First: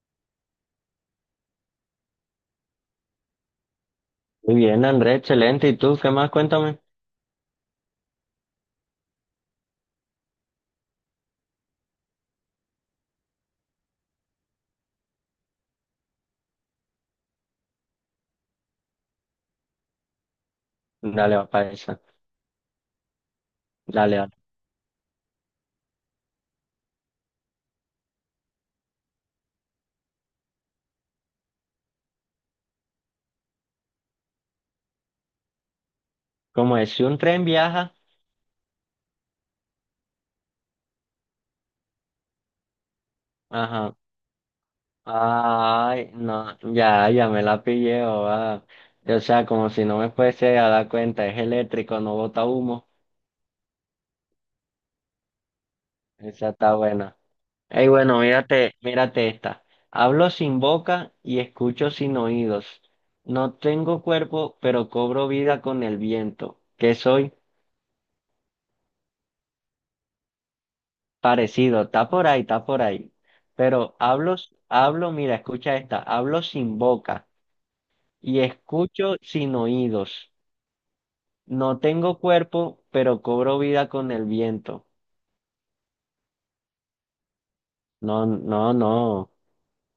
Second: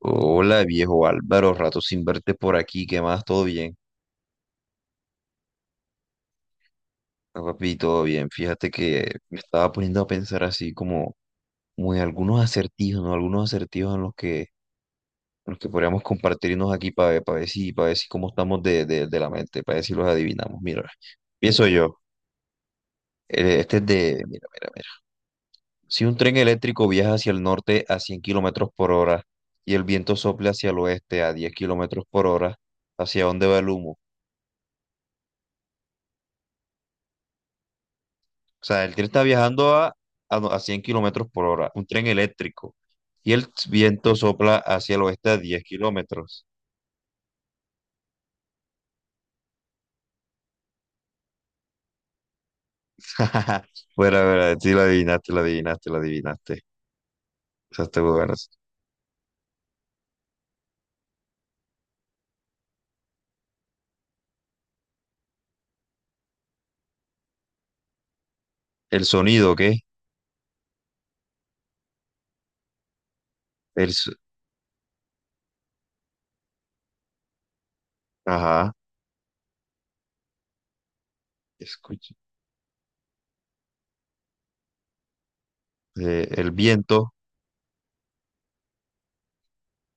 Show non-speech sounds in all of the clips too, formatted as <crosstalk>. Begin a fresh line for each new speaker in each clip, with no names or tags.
Hola, viejo Álvaro, rato sin verte por aquí, ¿qué más? ¿Todo bien?
Muy bien, Andrés, excelente. ¿Y tú qué más? Cuéntame.
Ah, Papi, todo bien. Fíjate que me estaba poniendo a pensar así como en algunos acertijos, ¿no? Algunos acertijos en los que podríamos compartirnos aquí para ver si cómo estamos de la mente, para ver si los adivinamos. Mira,
Dale, va
pienso
para
yo.
esa.
Este es
Dale,
de,
dale.
mira, mira, mira. Si un tren eléctrico viaja hacia el norte a 100 kilómetros por hora y el viento sopla hacia el oeste a 10 kilómetros por hora, ¿hacia dónde va el humo?
Como es, si un tren viaja,
O sea, el tren está viajando a, no- a 100 kilómetros por hora, un tren eléctrico, y el
ajá.
viento sopla hacia el oeste a diez
Ay,
kilómetros.
no, ya, ya me la pillé, o va. O sea, como si no me fuese a dar cuenta, es eléctrico, no bota humo.
<laughs> Bueno, bueno, sí lo adivinaste, lo adivinaste, lo
Esa
adivinaste.
está buena.
O sea,
Ey,
está muy
bueno,
bueno.
mírate, mírate esta. Hablo sin boca y escucho sin oídos. No tengo cuerpo, pero cobro vida con el viento. ¿Qué soy?
El sonido, ¿qué?
Parecido, está por ahí, está por ahí.
El,
Pero
so-
hablo, hablo, mira, escucha esta, hablo sin boca y
ajá,
escucho sin oídos. No
escucha.
tengo cuerpo, pero cobro vida con el viento.
El viento,
No, no, no,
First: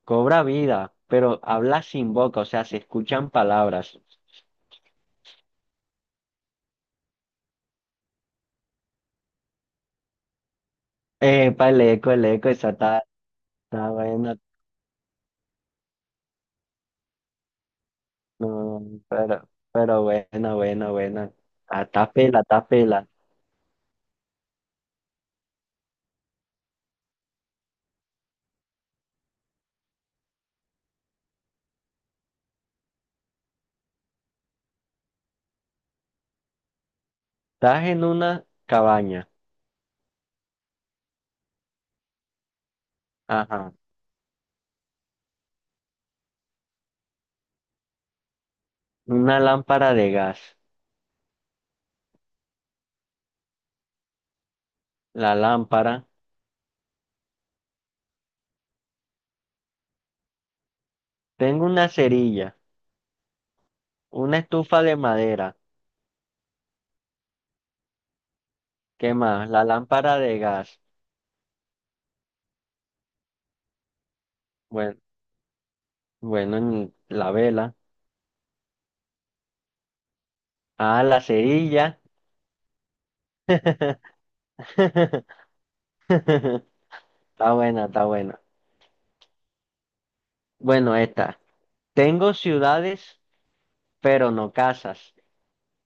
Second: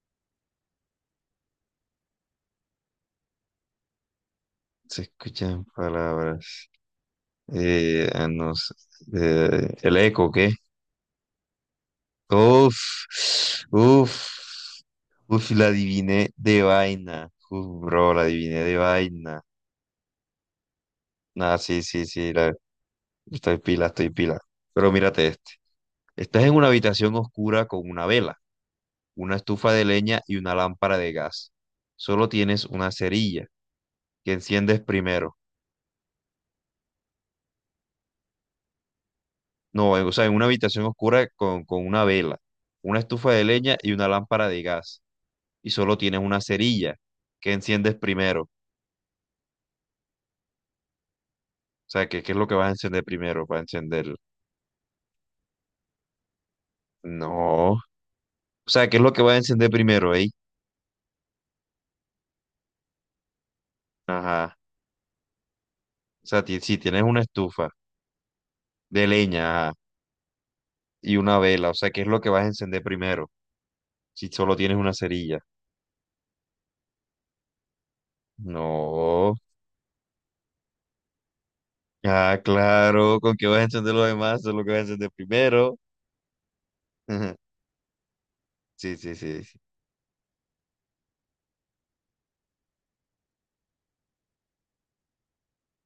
cobra vida, pero habla sin boca, o sea, se escuchan palabras.
se escuchan palabras. No sé, el eco, ¿qué?
Epa, el eco, esa
Uf,
está, está
uf,
buena,
uf, la adiviné de vaina. Uf, bro, la adiviné de
no,
vaina.
pero buena, buena, buena.
Nada, sí,
Ah,
sí,
está
sí,
pela, está pela.
estoy pila, estoy pila. Pero mírate este. Estás en una habitación oscura con una vela, una estufa de leña y una lámpara de gas. Solo tienes una cerilla que enciendes primero.
Estás en una cabaña.
No, o sea, en una habitación oscura con una vela, una estufa de
Ajá.
leña y una lámpara de gas. Y solo tienes una cerilla que enciendes primero.
Una lámpara de gas,
O sea, ¿qué es lo que vas a encender primero para encender?
la lámpara,
No. O sea, ¿qué es lo que vas a encender primero, eh?
tengo una cerilla, una
Ajá.
estufa de madera,
O sea, si tienes una estufa de
¿qué más? La
leña. Ajá,
lámpara de gas,
y una vela. O sea, ¿qué es lo que vas a encender primero? Si solo tienes una
bueno,
cerilla.
bueno, la vela,
No.
ah, la cerilla.
Ah, claro, ¿con qué vas a encender lo demás? Eso es lo que vas a encender
<laughs>
primero.
está
<laughs>
buena, está buena.
Sí, sí, sí. Sí.
Bueno, esta, tengo ciudades, pero no casas,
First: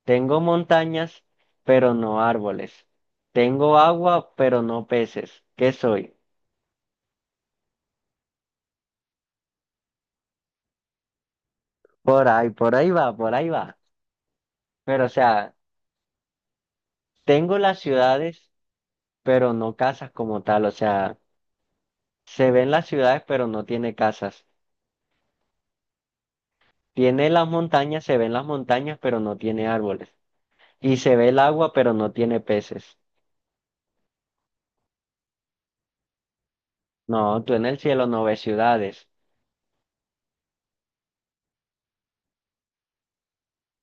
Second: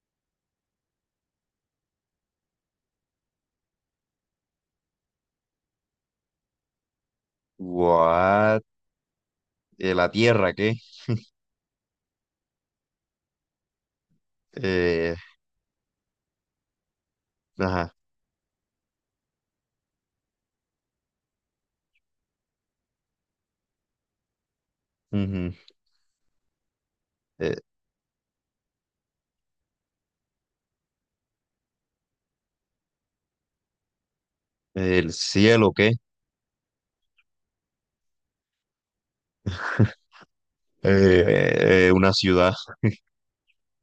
tengo montañas, pero no árboles, tengo agua, pero no peces. ¿Qué soy?
What? La tierra, ¿qué?
Por ahí va, por ahí va. Pero, o
Eh,
sea, tengo las
ajá.
ciudades, pero no casas como tal. O sea, se ven las ciudades, pero no tiene casas.
Ujú.
Tiene las
Eh,
montañas, se ven las montañas, pero no tiene árboles. Y se ve el agua, pero no tiene peces.
el cielo, ¿qué?
No, tú en el cielo no ves ciudades.
<laughs> Una ciudad.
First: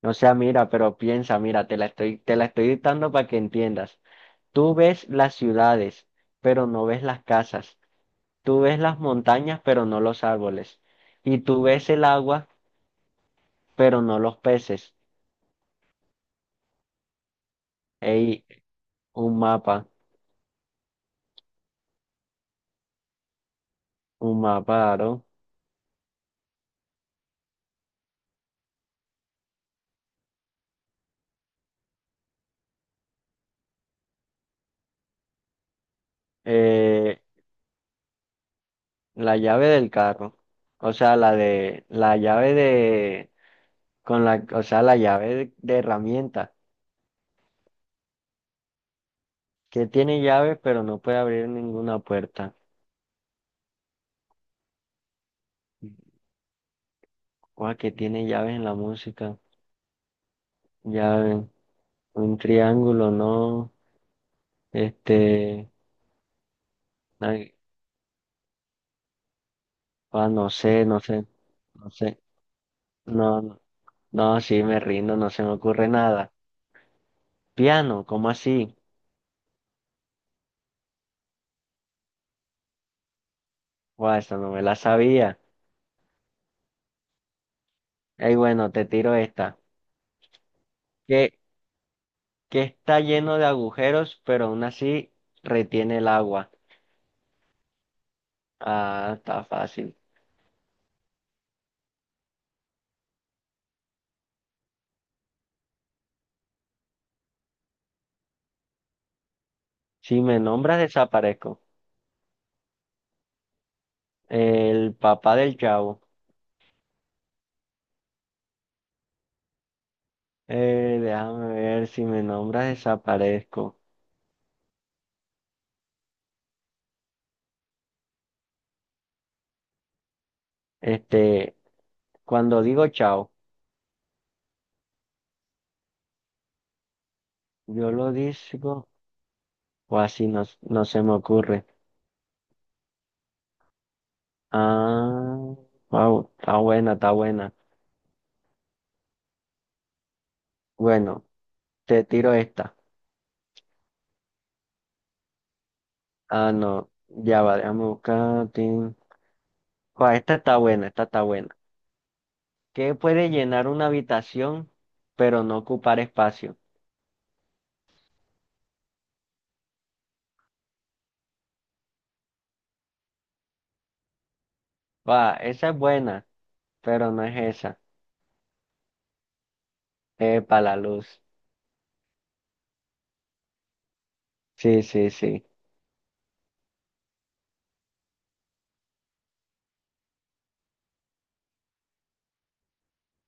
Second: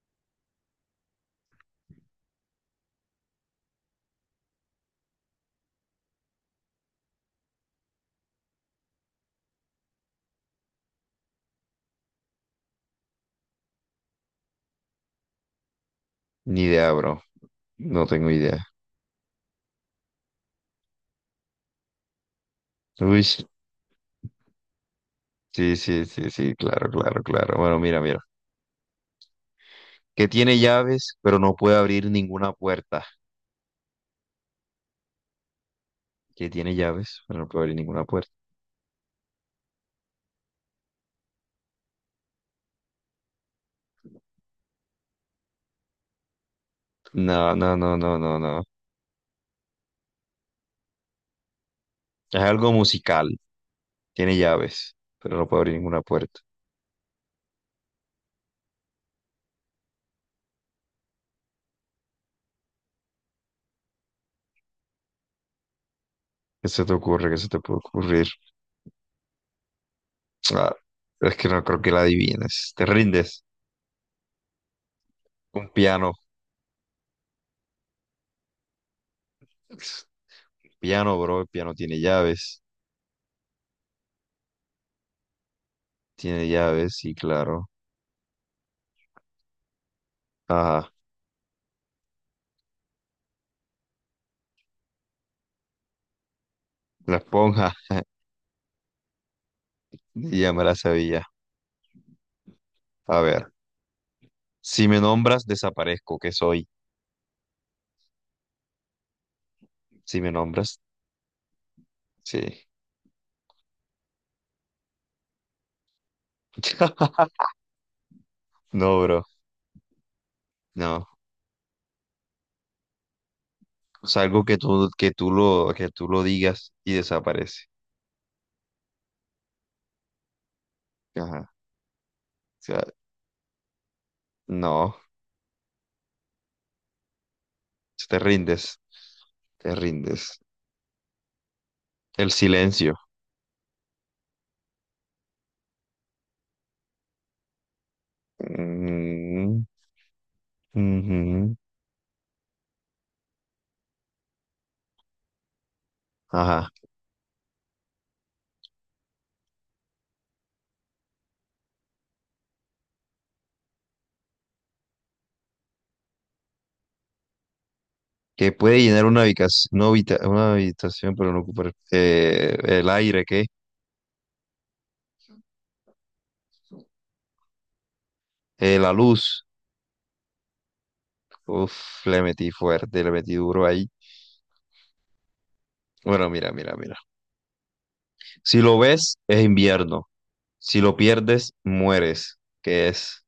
O sea, mira, pero piensa, mira, te la estoy dictando para que entiendas. Tú ves las ciudades, pero no ves las casas. Tú ves las montañas, pero no los árboles. Y tú ves el agua, pero no los peces.
Ni idea, bro. No tengo
Ey,
idea.
un mapa.
Uy,
Un mapa, aro.
sí, sí, sí, sí, claro, claro, claro. Bueno, mira, mira. Que tiene llaves, pero no puede abrir ninguna puerta. Que tiene
Eh,
llaves, pero no puede abrir ninguna puerta.
la llave del carro. O sea, la de, la llave de, con la, o sea, la llave de herramienta.
No, no, no, no, no, no.
Que tiene llaves, pero no puede abrir ninguna
Es
puerta.
algo musical, tiene llaves, pero no puede abrir ninguna puerta.
Guau, que tiene llaves en la música. Llave. Un triángulo, no. Este,
¿Qué se te ocurre? ¿Qué se
ay,
te puede ocurrir?
guau, no sé,
Ah,
no sé,
es que no creo que
no
la
sé.
adivines. Te
No,
rindes.
no, no, sí, me rindo, no se me
Un
ocurre
piano.
nada. Piano, ¿cómo así?
Piano, bro, el piano tiene llaves.
Guau, esa no me la sabía.
Tiene llaves, sí, claro.
Ey, bueno, te tiro esta.
Ajá,
que, que está lleno de agujeros, pero aún así retiene el agua.
la esponja, <laughs>
Ah, está fácil.
ya me la sabía. A ver, si me nombras, desaparezco, ¿qué soy? Si
Si
me
me
nombras,
nombras, desaparezco.
sí.
El papá del chavo.
<laughs> No, bro, no.
Déjame ver, si me nombras, desaparezco.
O sea, algo que tú lo digas y desaparece. Ajá.
Este, cuando
O sea,
digo chao,
no,
yo lo
te rindes,
digo,
te
o así
rindes.
no, no se me ocurre.
El silencio.
Ah, wow, está buena, está buena.
Mm,
Bueno,
ujú.
te tiro esta. Ah,
Ajá.
no, ya va, déjame buscar. Tin. Guau, esta está buena, esta está buena. ¿Qué puede llenar una habitación, pero no ocupar espacio?
Que puede llenar una habitación, una habitación, pero no ocupar el aire, ¿qué?
Va, esa es buena, pero no es esa.
La luz.
Para la luz.
Uf, le metí fuerte, le metí duro ahí.
Sí, sí, sí.
Bueno, mira, mira, mira. Si lo ves, es invierno. Si lo pierdes, mueres. Que es,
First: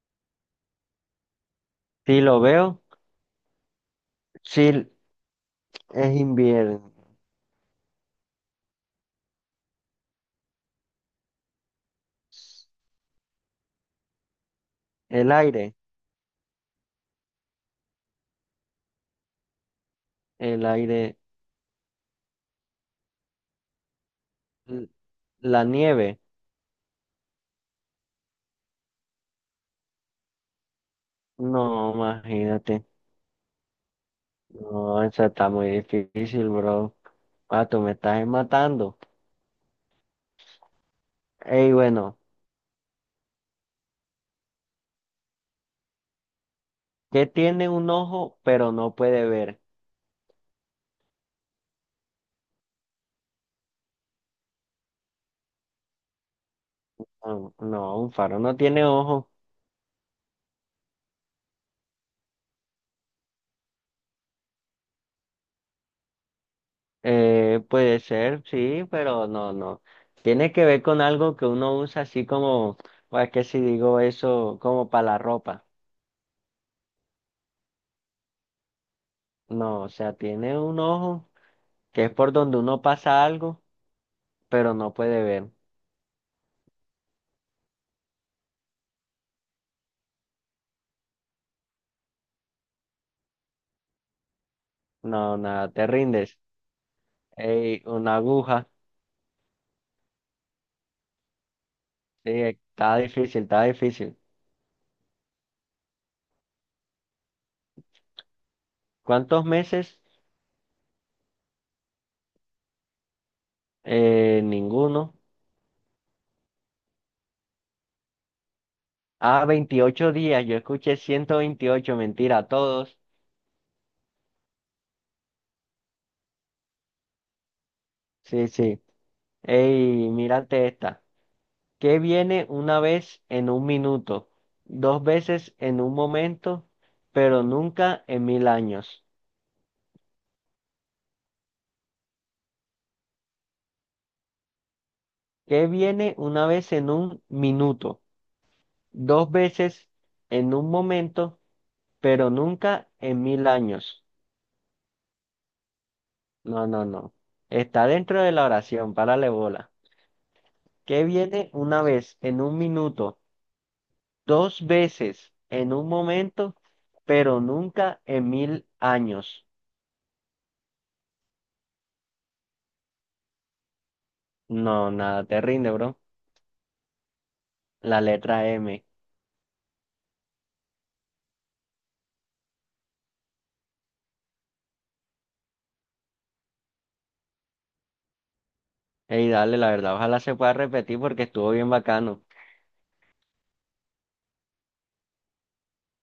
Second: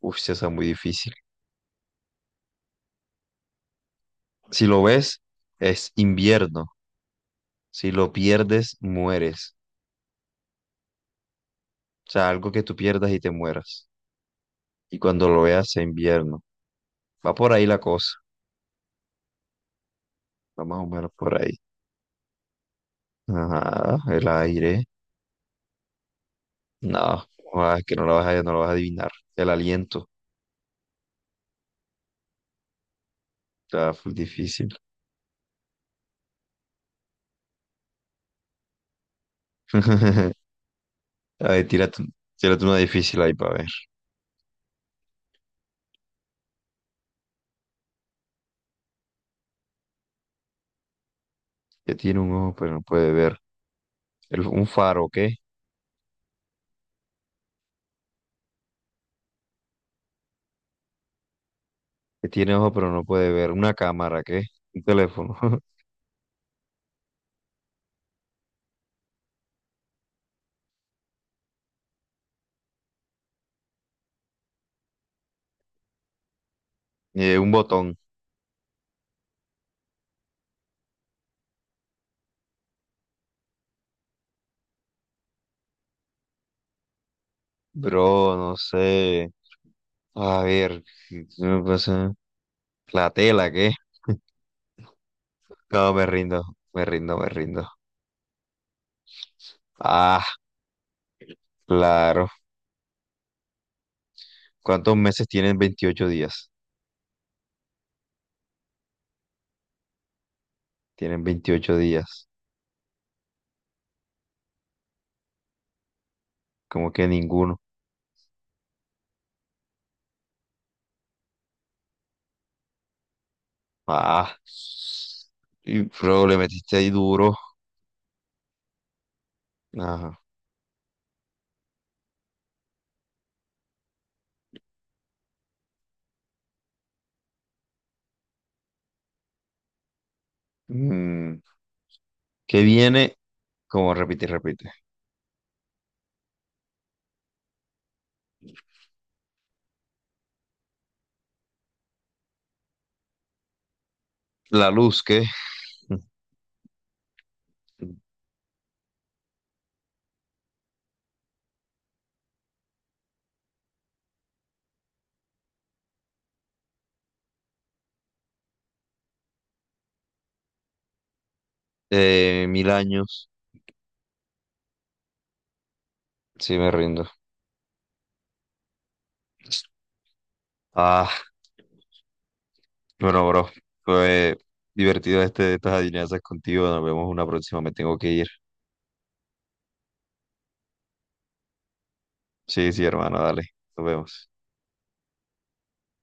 uf, sí, esa es muy difícil.
Si lo veo,
Si lo
sí,
ves, es
es
invierno.
invierno.
Si lo pierdes, mueres. O sea, algo que tú pierdas y te mueras. Y cuando
El
lo veas,
aire,
es invierno. Va por ahí la cosa. Va
el
más o menos
aire,
por ahí. Ajá, el aire.
l- la nieve.
No, ah, es que no lo vas a adivinar. El aliento.
No, imagínate.
Está full difícil.
No, esa está muy difícil, bro. Ah, tú me estás matando.
<laughs> A ver,
Ey,
tírate,
bueno,
tírate una difícil ahí para ver.
¿qué tiene un ojo, pero no puede ver?
Que tiene un ojo pero no puede ver. Un faro, ¿qué?
No, no, un faro no tiene ojo.
Que tiene ojo pero no puede ver. Una cámara, ¿qué? Un teléfono. <laughs>
Puede ser, sí, pero no, no. Tiene que ver con algo que uno usa así como, o es que si digo eso, como para la ropa.
Un botón.
No, o sea, tiene un ojo que es por donde uno pasa algo, pero no puede ver.
Bro, no sé. A ver, ¿qué me pasa? La tela, ¿qué?
No, nada, te
No, me
rindes.
rindo, me rindo, me rindo.
Ey, una aguja.
Ah, claro.
Sí, está difícil, está difícil.
¿Cuántos meses tienen 28 días?
¿Cuántos meses?
Tienen 28 días.
Ninguno.
Como que ninguno.
Ah, 28 días. Yo escuché 128 mentira, todos.
Ah, y bro, le metiste ahí duro.
Sí, sí. Ey,
Ajá.
mírate esta. ¿Qué viene una vez en un minuto, dos veces en un momento, pero nunca en 1000 años?
Mm, ¿Qué viene? Como repite, y repite.
¿Qué viene una vez en un minuto, dos veces en un momento, pero nunca en mil años?
La luz, ¿qué?
No, no, no. Está
<laughs>
dentro de la oración, párale bola. ¿Qué viene una vez en un minuto, dos veces en un momento, pero nunca en mil años?
1000 años.
No, nada, te rinde, bro.
Sí, me rindo.
La letra M.
Ah. Bueno, bro, fue divertido estas adivinanzas contigo. Nos vemos una próxima. Me tengo que ir.
Ey, dale, la verdad, ojalá se pueda repetir porque estuvo bien bacano.
Sí, sí, hermano, dale. Nos vemos.